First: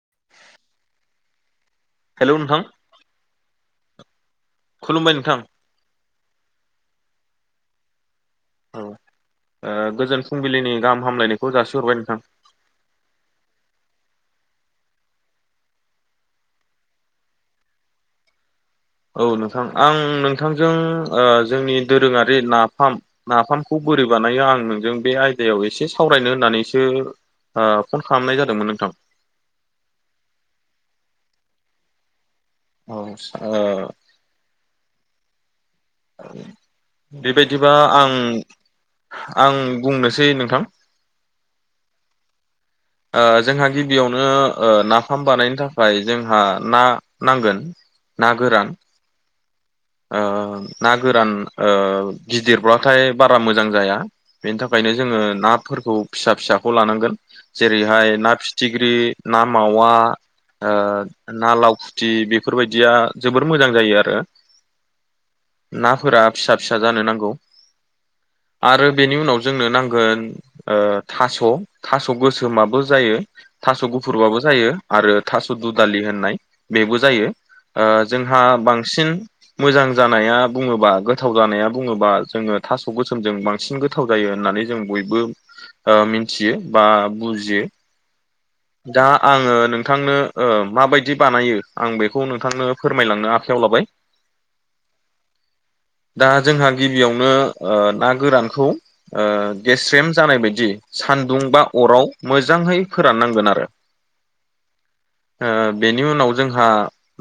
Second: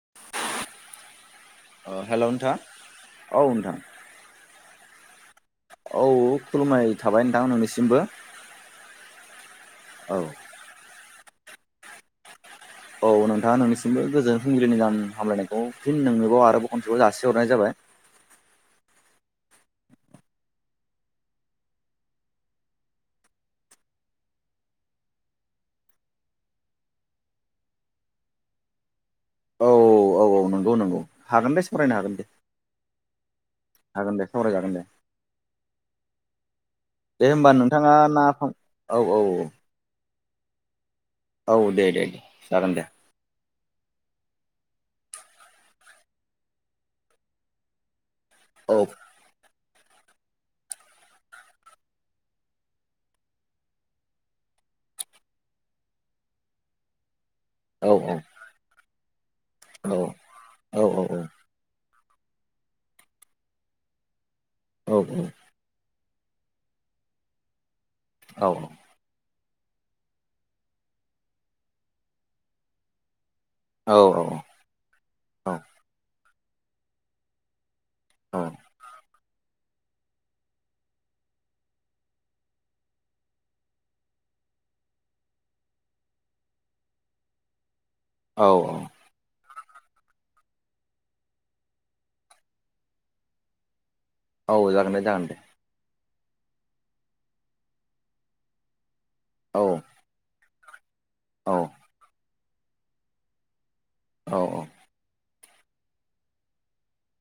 [unintelligible] अ हेल' नोंथां औ नोंथां खुलुमबाय नोंथां औ खुलुमबाय थाबाय नोंथां नोंनिसिमबो औ औ गोजोन फुंबिलिनि गाहाम हामलायनायखौ जासिहरबाय नोंथां औ नोंथाङा नोंनिसिमबो गोजोन फुंबिलिनि गाहाम हामलायनायखौ फिन नोंनोबाव आरो बाव खनसेबाव जासिहरनाय जाबाय [inaudible] औ नोंथां आं नोंथांजों ओ जोंनि दोरोङारि नाफाम नाफामखौ बोरै बानायो आं नोंजों बे आयदायाव एसे सावरायनो होननानैसो ओ फन खालामनाय जादोंमोन नोंथां औ औ औ नंगौ नंगौ हागोन दे सावरायनो हागोन दे औ ओ हागोन दे सावरायजागोन दे दे होमबा बेबायदिबा नोंथाङा आं नाफाम औ औ आं बुंनो -सै नोंथां औ दे दे दे जागोन दे ओ जोंहा गिबियावनो नाफाम बानायनो थाखाय जोंहा ना नांगोन ना गोरान औ ओ ना गोरान ओ गिदिरब्लाथाय बारा मोजां जाया बेनि थाखाय -खायनो जोङो नाफोरखौ फिसा फिसाखौ लानांगोन औ जेरैहाय ना फिथिख्रि ना मावा औ ओ औ ना लाव फुथि बेफोरबायदिया जोबोर मोजां जायो आरो औ औ नाफोरा फिसा फिसा जानो नांगौ औ आरो बेनि उनाव जोंनो नांगोन ओ थास' थास' गोसोमाबो जायो थास' औ गुफुरबाबो जायो आरो थास' दु दालि होननाय बेबो जायो ओ जोंहा बांसिन मोजां जानाया बुङोबा गोथाव जानाया बुङोबा जोङो थास' गोसोमजों बांसिन गोथाव जायो होननानै जों बयबो ओ मिथियो बा बुजियो दा आङो नोंथांनो ओ माबायदि बानायो आं बेखौ नोंथांनो फोरमायलांनो आखायाव लाबाय औ जागोन दे जागोन दे दा जोंहा गिबियावनो ओ ना गोरानखौ ओ औ गेस्रेम जानाय बायदि -दि सान्दुं औ बा अराव मोजाङै फोराननांगोन आरो औ औ ओ बेनि उनाव जोंहा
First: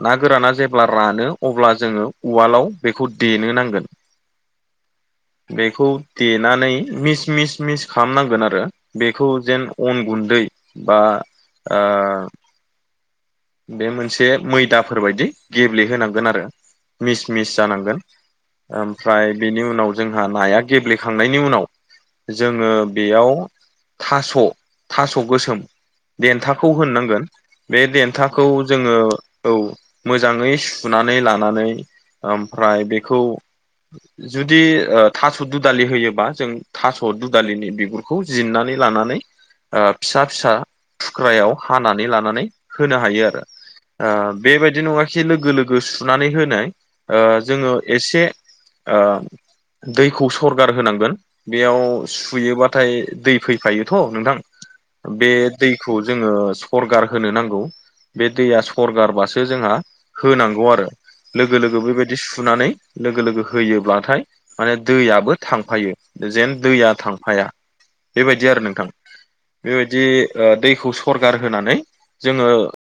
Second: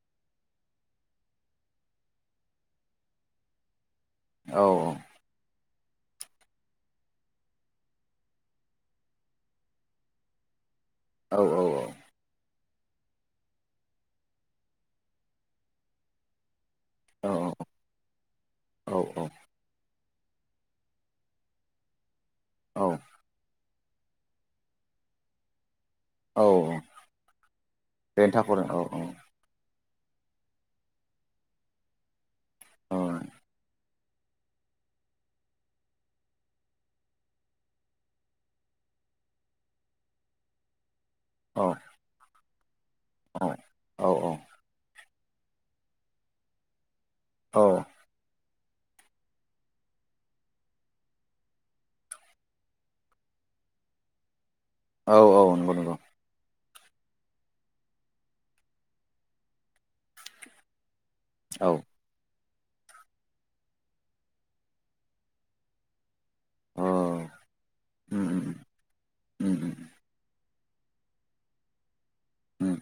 ना गोराना जेब्ला रानो अब्ला जोङो उवालाव बेखौ फुद देनो नांगोन औ बेखौ देनानै मिस मिस मिस खालामनांगोन आरो बेखौ जेन अन गुन्दै बा ओ बे मोनसे मैदाफोरबायदि गेब्लेहोनांगोन आरो। औ मिस औ मिस जानांगोन औ औ ओमफ्राय बेनि उनाव जोंहा नाया गेब्लेखांनायनि उनाव जोङो औ बेयाव थास' थास' गोसोम औ देन्थाखौ होनो नांगोन बे देन्था रेन्था खौ खरो औ जोङो औ मोजाङै सुनानै लानानै ओमफ्राय औ बेखौ जुदि थास' दुदालि होयोबा जों थास' दुदालिनि बिगुरखौ जिरनानै ला नानै फिसा-फिसा थुख्रायाव औ हानानै लानानै होनो हायो आरो औ बेबायदि नङा एसे लोगो लोगो सुनानै होनाय ओ औ जोङो एसे ओ दैखौ सरगार होनांगोन बेयाव सुयोबाथाय दै फैफायोथ' नोंथां। औ बे औ नंगौ नंगौ दैखौ जोङो सरगार होनो नांगौ। बे दैया सरगारबासो जोंहा होनांगौ आरो लोगो औ लोगो बेबायदि सुनानै लोगो लोगो होयोब्लाथाय माने दैयाबो थांफायो। जेन औ दैया थांफाया उम उम बेबायदि आरो नोंथां उम बेबायदि ओ दैखौ सरगार होनानै जोङो उम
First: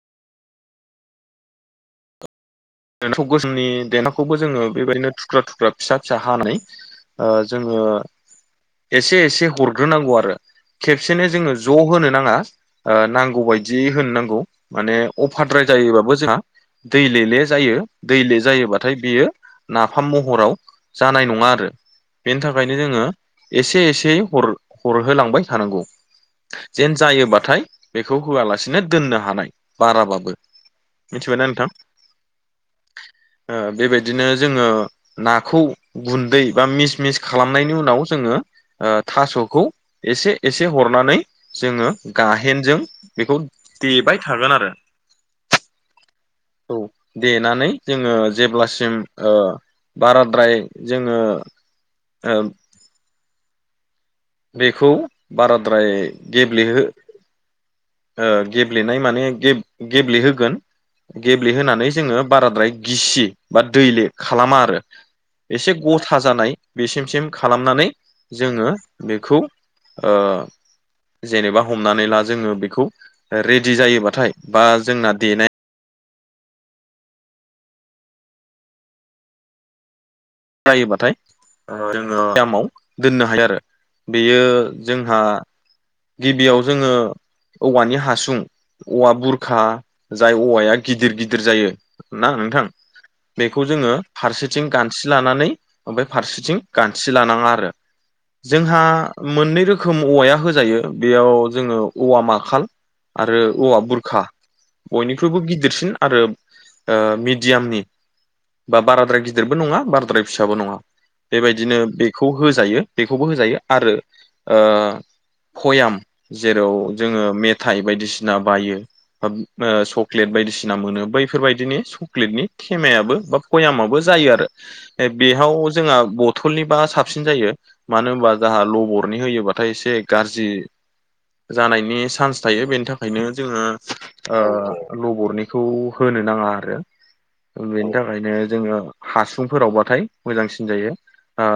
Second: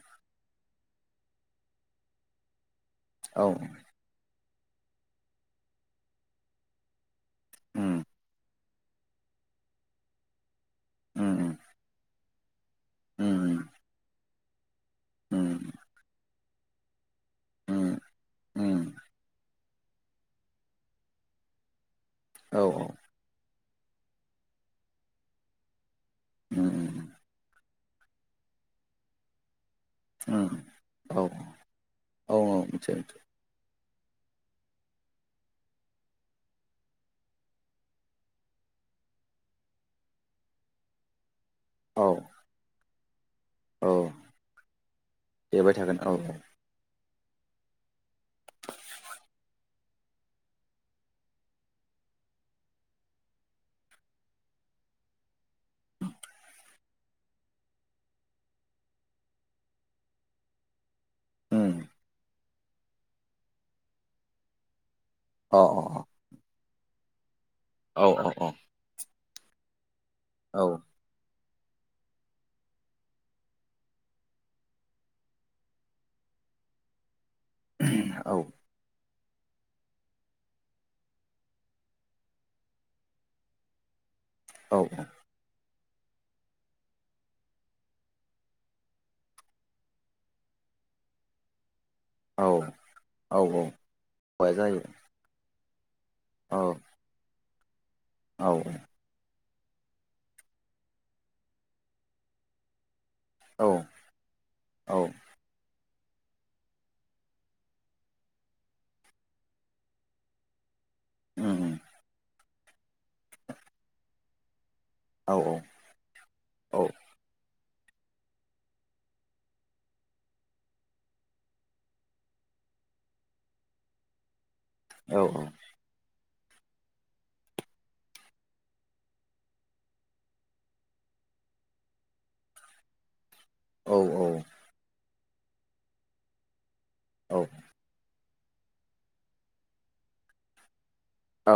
[inaudible] औ उम गोसोमनि देनाखौबो जोङो बेबायदिनो थुख्रा थुख्रा फिसा फिसा हानाय ओ जोङो उम एसे एसे हरग्रोनांगौ आरो खेबसेनो उम जोङो ज' होनो नाङा। ओ नांगौ बायदि होनो नांगौ माने उम अफाद्राय जायोबाबो जोंहा दैलेले जायो, उम दैले जायोबाथाय बेयो नाफाम महराव जानाय नङा आरो। बेनि औ थाखायनो जोङो एसे एसेयै हरहोलांबाय थानांगौ। उम जेन जायोबाथाय बेखौ होआलासिनो दोननो हानाय बाराबाबो उम औ मिथिबायना नोंथां? औ मिथिबाय ओ बेबायदि नो जोङो नाखौ गुन्दै बा मिस मिस खालामनायनि उनाव जोङो ओ थास'खौ एसे एसे हरनानै जोङो औ गाहेनजों बेखौ औ देबाय थागोन आरो देबाय थागोन औ औ। देनानै जोङो जेब्लासिम ओ बाराद्राय जोङो ओ। बेखौ बाराद्राय गेब्लेहो ओ गेब्लेनाय माने गेब्लेहोगोन। उम गेब्लेहोनानै जोङो बाराद्राय गिसि बा दैले खालामा आरो। अ एसे गथा जानाय बेसिमसिम खालामनानै अ औ औ जोङो बेखौ ओ। औ जेनेबा हमनानै ला जोङो बेखौ रेडि जायोबाथाय बा जोंना देनाय औ। जायोबाथाय जोङो [inaudible] माव दोननो हायो आरो बेयो औ जोंहा गिबियाव जोङो औवानि हासुं, औवा बुरखा जाय औवाया गिदिर गिदिर जायो। ना औ नोंथां बेखौ हौवाया जोङो फारसेथिं जायो गानथि लानानै ओमफ्राय फारसेथिं औ गानथि लानाङा आरो औ जोंहा मोननै रोखोम औवाया होजायो बेयाव जोङो औवा माखाल आरो औ औवा बुरखा औ बयनिख्रुइबो गिदिरसिन। आरो मिडियामनि बा बाराद्राय गिदिरबो नङा बाराद्राय फिसाबो नङा। उम बेबायदिनो बेखौ होजायो बेखौबो होजायो आरो ओ औ पयाम जेराव औ जोङो मे थाइ बायदिसिना बाइयो बा सक्लेट बायदिसिना मोनो बैफोरबायदिनि सक्लेटनि थेमायाबो बा पयामाबबो जायो आरो, औ औ बेयाव जोंहा बथलनिबा साबसिन जायो। मानो होनबा जाहा लबरनि होयोबाथाय एसे गाज्रि जानायनि चान्स थायो बेनि थाखायनो जोङो औ ओ लबरनिखौ होनो नाङा आरो। औ बेनि थाखायनो जोङो हासुंफोरावबाथाय मोजांसिन जायो ओ औ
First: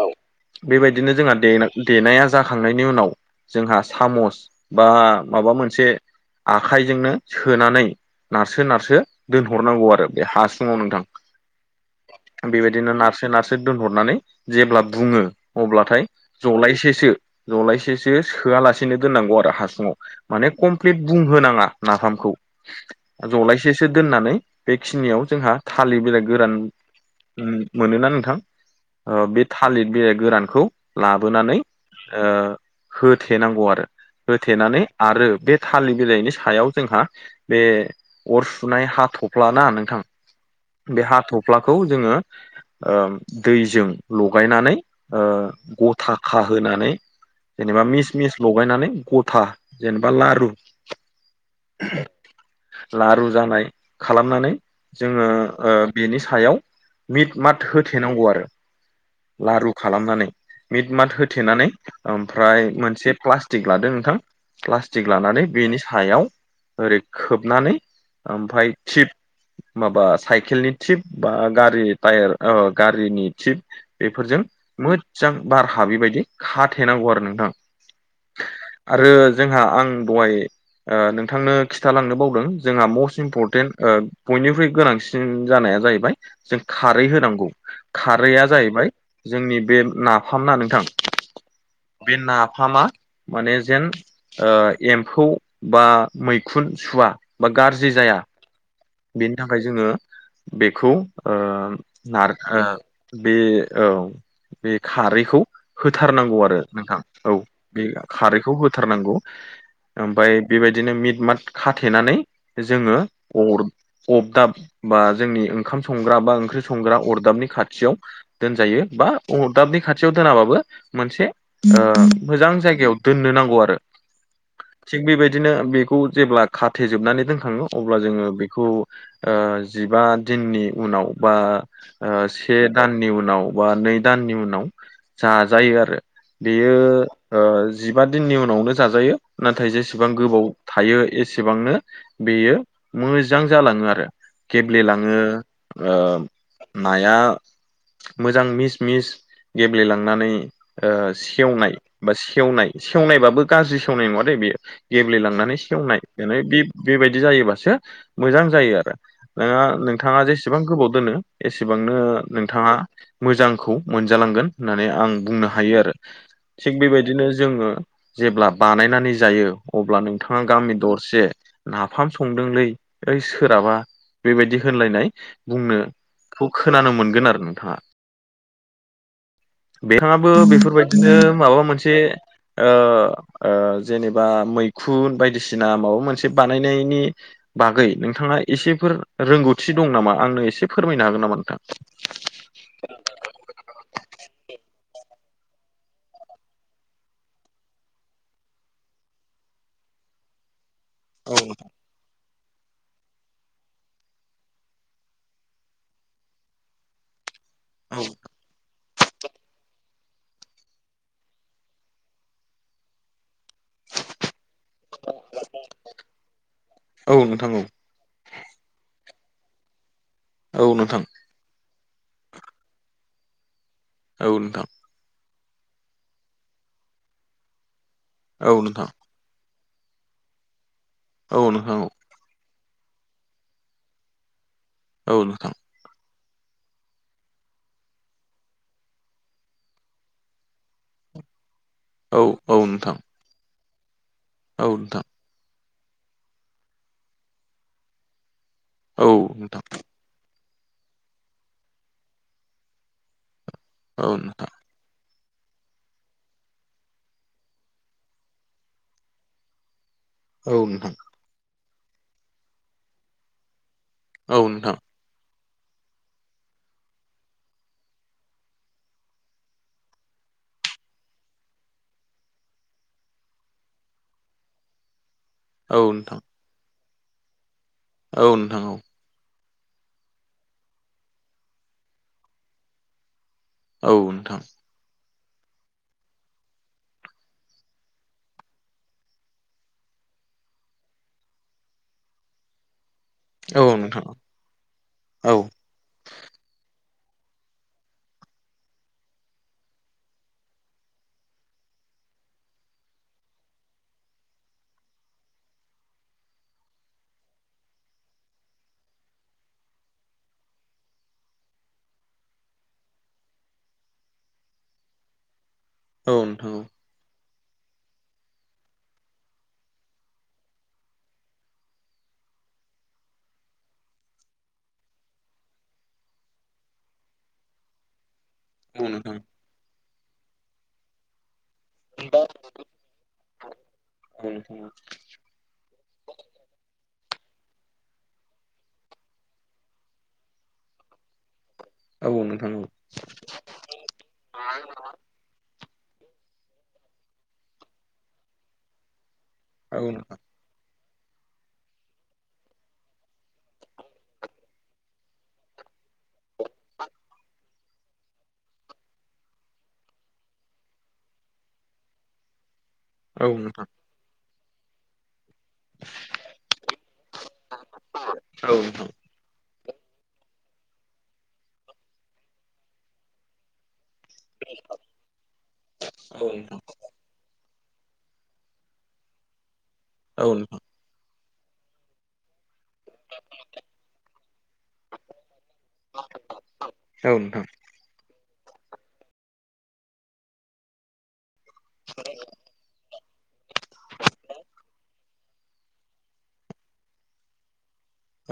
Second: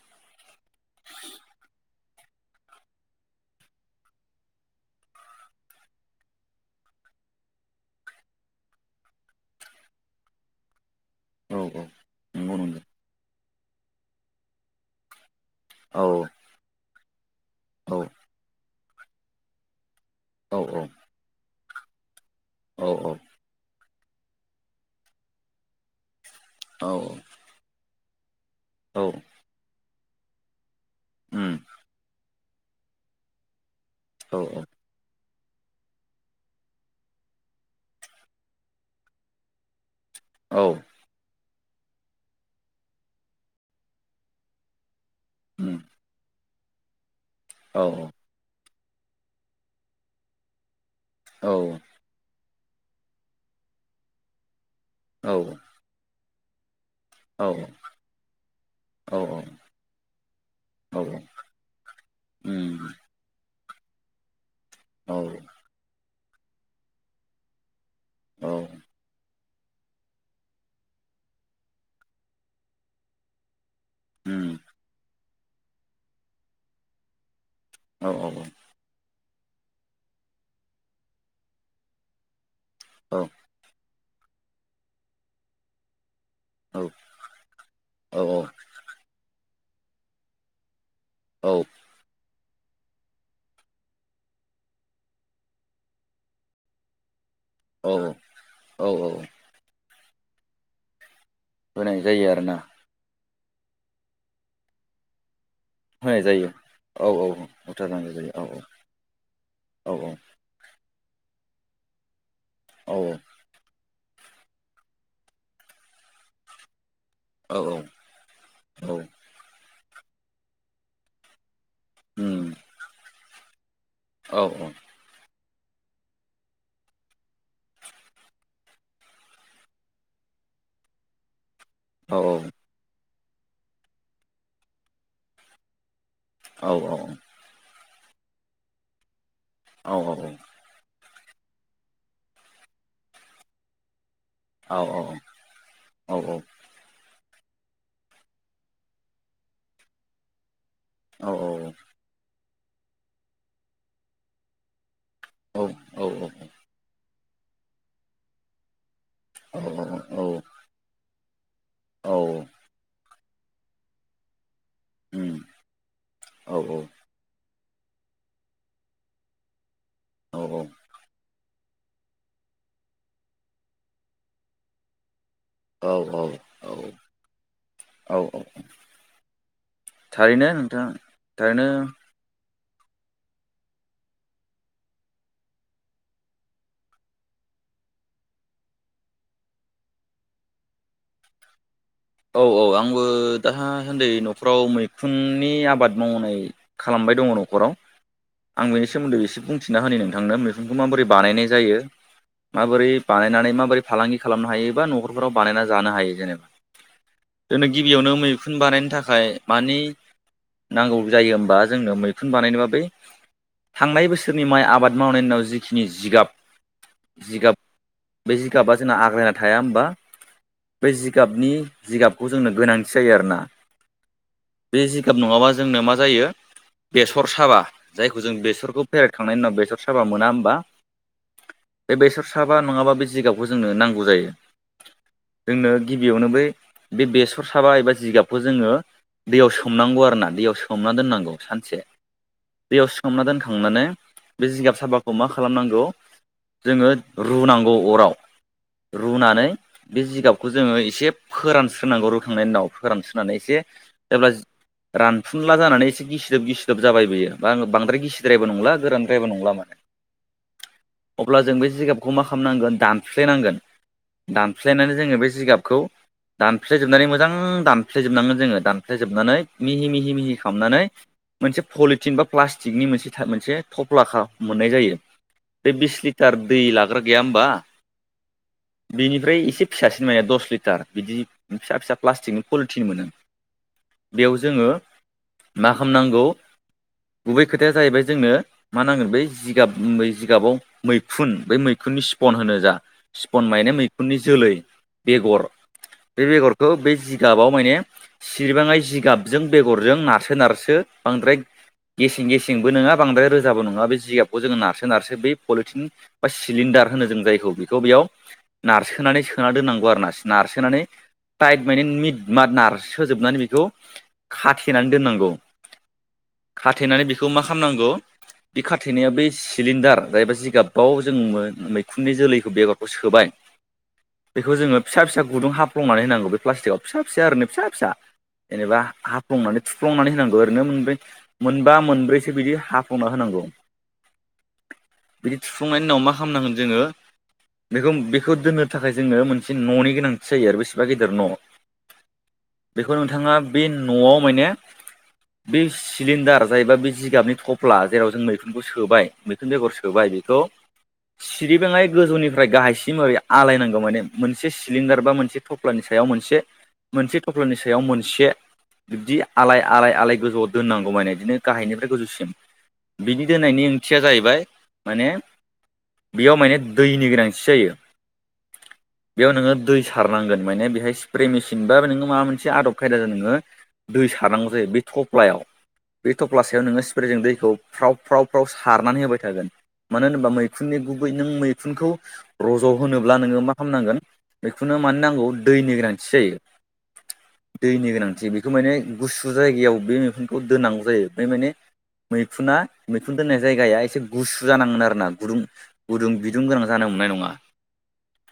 औ बेबायदिनो जोंहा देना देनाया जाखांनायनि उनाव जोंहा सामुस बा माबा मोनसे आखाइजोंनो सोनानै नारसो नारसो दोनहरनांगौ आरो बे हासुङाव नोंथां औ औ। नंगौ नंगौ बेबायदिनो नारसो नारसो दोनहरनानै जेब्ला बुङो औ अब्लाथाय जलायसेसो औ जलायसेसो सोआलासेनो दोननांगौ आरो हासुंआव माने औ कमप्लिट बुंहोनाङा नाफामखौ औ जलायसे सो दोननानै बेखिनियाव जोंहा थालिर बिलाइ गोरान औ मोनोना नोंथां औ ओ बे थालिर बिलाइ गोरानखौ लाबोनानै उम ओ होथेनांगौ आरो औ होथेनानै आरो बे थालिर बिलाइनि सायाव जोंहा बे अर सुनाय हाथफ्लाना नोंथां औ बे हाथ'फ्लाखौ जोङो ओम दैजों लगायनानै ओ उम गथा खाहोनानै औ जेनेबा मिस मिस लगायनानै गथा जेनेबा लारु औ। लारु जानाय खालामनानै जोङो औ ओ बेनि सायाव मिट औ मात होथेनांगौ आरो औ लारु खालामनानै मिट उम औ उम औ मात होथेनानै ओमफ्राय मोनसे प्लास टिक लादो नोंथां प्लाटिक लानानै बेनि सायाव ओरै खोबनानै ओमफाय थिप माबा साइकेलनि थिप बा गारि टायार ओ गारिनि थिप बेफोरजों मो जां बारहाबि बादि खाथे नांगौ आरो नोंथां। औ औ औ। आरो जोंहा आं दहाय ओ नोंथांनो खिथालांनो बावदों जोंहा मस्ट इम्परटेन्ट ओ बयनिख्रुइ गोनांसिन जानाया जाहैबाय जों खारै होनांगौ खारैया जाहैबाय जोंनि बे नाफाम ना नोंथां औ बे ना फामा माने जेन ओ एम्फौ बा मैखुन सुवा बा गाज्रि जाया औ औ बेनि थाखाय जोङो बेखौ ओ होनाय जायो आरोना नारहो बे औ बे खारैखौ होनाय होथारनांगौ जायो आरो नोंथां औ बे बुथारनांगौ जायो औ खारैखौ होथारनांगौ औ ओमबाय बेबायदिनो मिट मात खाथेनानै औ जोङो अर अबदाब बा जोंनि ओंखाम संग्राबा ओंख्रि संग्रा अरदाबनि औ खाथियाव दोजायो औ बा अदाबनि खा थियाव दोनाबाबो मोनसे ओ उम मोजां जायगायाव दोननो नांगौ आरो औ औ। बिदिनो बेखौ जेब्ला खाथेेजोबनानै दोनखाङो अब्ला जोङो बेखौ ओ जिबा दिननि उनाव बा औ ओ से दान नि उनाव बा नै दाननि उनाव जाजायो आरो औ बेयो ओ जिबा दिननि उनावनो जाजायो नाथाय जेसेबां औ गोबाव थायो एसेबांनो बेयो मोजां जालाङो आरो औ औ गेब्लेलाङो औ औ ओ नाया मोजां मिस मिस गेब्लेलांनानै ओ औ सेवनाय बा सेवनाय सेवनायबाबो गाज्रि सेवनाय नङा दैे बियो गेब्लेेलांनानै सेवनाय औ माने बे बेबायदि जायोबासो मोजां जायो आरो नोंङा औ नोंथाङा जेसेबां गोबाव दोनो एसेबांनो औ उम औ नोंथाङा मोजांखौ मोनजालांगोन होननानै आं बुंनो हायो आरो थिग बेबायदिनो जोङो जेब्ला बानायनानै जायो अब्ला नोंथाङा गामि दरसे नाफाम संदोंलै ओइ सोराबा बेबायदि होनलायनाय औ बुंनोखौ औ खोनानो मोनगोन आरो नोंथाङा । औ बिथाङाबो थारैनो नोंथां बेफोरबायदिनो माबा थारैनो मोनसे ओ ओ ओ जेनेबा मैखुन बायदिसिना माबा मोनसे बानायनायनि बागै नोंथाङा ए सेफोर रोंगौथि दं नामा आंनो एसे फोरमायनो हागोन नामा नोंथां? औ औ आंबो दा सान्दै न'खराव मैखुननि आबाद मावनाय खालाम बाय दङ न'खराव आं बेनि सोमोन्दै एसे बुंथिना होनि नोंथांनो बिखौ माबोरै औ बानायनाय जायो माबोरै बानायनानै माबोरै फालांगि खालामनो हायो एबा न'खरफोराव बानायना जानो हायो जेनेबा दिनै गिबियावनो मैखुन बानायनो था खाय मानि नांगौ जायो होमबा जोंनो मैखुन बानायनोबा बै थांनाय बोसोरनि माइ आबाद मावनायनि उनाव जिखिनि जिगाब नोंथां जिगाब औ बे जिगाबा जोंना आग्लायना थाया होमबा औ बे नोंथां जिगाबनि जिगाबखौ जोंनो गोनांथि जायो आरोना । औ औ नोंथां बे जिगाब नङाबा जोंनो मा जायो बेसर साबा जायखौ जों औ बेसरखौ नोंथां फेरखांनायनि उनाव बेसर साबा मोना होनबा औ नोंथां बे बेसर साबा नङाबा बे जिगाबखौ जोंनो नांगौ जायो औ । नोंथां जोंनो गिबियावनो बै बे बेसर साबा एबा जिगाबखौ जोङो दैयाव सोमनांगौ आरो ना दैयाव सोमना दोननांगौ सान से औ औ दैयाव नोंथां सोमना दोनखांनानै बे औ नोंथां औ जिगाब नोंथां साबाखौ मा खालामनांगौ जोङो रुनांगौ अराव औ नोंथां औ रुनानै नोंथां औ नोंथां बे जिगाब बेखौ जोङो एसे फोरानस्रोनांगौ रुखांनायनि उनाव फोरानस्रोननानै एसे जेब्ला रान फुनला जानानै एसे गिसिदोब गिसिदोब जाबाय बियो बा आ बांद्राय गिसिद्रायबो नंला गोरानद्रायबो नंला माने औ नोंथां अब्ला जों बे जिगाबखौ मा खालामनांगोन दानफ्लेनांगोन दानफ्लेनानै जोङो बे जिगाबखौ दानफ्लेजोबनानै मोजां दानफ्लेजोबनांगोन जोङो दानफ्लेजोबनानै मिहि मिहि मिहि खालामामनानै मोनसे पलिथिन बा प्लास्टिकनि मोनसे मोनसे थफ्ला खा मोननाय जायो बे बिस लिटार दै लाग्रा गैया होनबा बिनिफ्राय एसे फिसासिन मया दस लिटार बिदि फिसा फिसा प्लास्टिकनि पलिटिन मोनो औ । बेयाव नोंथां जोङो मा खालामनांगौ गुबै खोथाया जाहैबाय जोंनो मा नांगोन बै जिगाब जिगाबाव मैखुन बै मै मैखुननि सिपन होनो जा सिपन औ माने नोंथां औ नोंथां औ नोंथां औ नोंथां औ नोंथां औ मैखुननि जोलै बेगर बे बेगरखौ बे जिगाबाव माने सिरबाङै जिगाबजों बेगरजों नारसो नारसो बांद्राय गेसें गेसेंबो नंङा बांद्राय रोजाबो नङा बे जिगाबखौ जोङो नारसो नारसो बै पलिटिन बा सिलिण्ड डार होनो जों जायखौ बेखौ बेयाव नारसोनानै सोना दोननांगौ आरोना नारसोनानै टाइट माने मिट माद नार सोजोबनानै बेखौ खाथेनानै दोननांगौ । औ नोंथां औ । बेखौ मा खालामनांगौ बे खाथेनाया बे सिलिण्डार जायबा जिगाबाव जों मैखुननि जोलैखौ बेगरखौ सोबाय [inaudible] बेखौ जोङो फिसा फिसा गुदुं हाफ्लंनानै होनांगौ बे प्लास्टिकआव फिसा फिसा ओरैनो फिसा फिसा जेनेबा औ नोंथां औ हाफ्लंनानै थु थुफ्लंनानै होनांगौ ओरैनो मोनब्रै, मोनबा मोनब्रैसो बिदि हाफ्लंना होनांगौ । बिदि थुफुंनायनि उनाव मा खालामनांगोन जोङो बेखौ बेखौ दोननो थाखाय जोङो मोनसे न'नि गोनांथि जायो आरो बेसेबा गिदिर न' औ नोंथां औ बेखौ नोंथाङा बे न'आव माने बे सिलिणडार जायबा बे जिगाबनि थफ्ला जेराव जों मैखुनखौ सोबाय मैखुन बेगर औ सोबाय नोंथां बेखौ सिरिबाङै गोजौनिफ्राय गाहायसिम ओरै आलायनांगौ माने मोनसे सिलिंदार [unintelligible] मोनसे थफ्लानि सायाव मोनसे मोनसे थफ्लानि सायाव मोनसे । बिब्दि आलाय आलाय आलाय गोजौआव दोननांगौ माने बिदिनो गाहायनिफ्राय गोजौसिम । बिनि औ नोंथां दोननायनि ओंथिया जाहैबाय माने बेयाव माने दैनि गोनांथि जायो औ नोंथां बेयाव नोङो दै सारनांगोन माने बेहाय स्प्रे मेसिन बा नोङो माबा मोनसे आदब खायदा जों नोङो दै सारनांगौ जायो बे थफ्लायाव बे औ थफ्ला नोंथां सायाव नोङो स्प्रेजों दैखौ फ्राव फ्राव फ्राव सारनानै होबाय थागोन मानो होनोबा औ नोंथां मैखुननि गुबै नों मैखुनखौ रज' होनोब्ला नोङो मा खालामनांगोन मैखुननो मा नांगौ दैनि गोनांथि जायो औ नोंथां दैनि गोनां थि बेखौ माने गुसु जायगायाव बे मैखुनखौ दोननांगौ जायो बे माने मैखुना मैखुन दोननाय जायगाया एसे गुसु जानांगोन आरो ना गुदुं गुदुं बिदुं गोनां जानो मोननाय नङा । ओ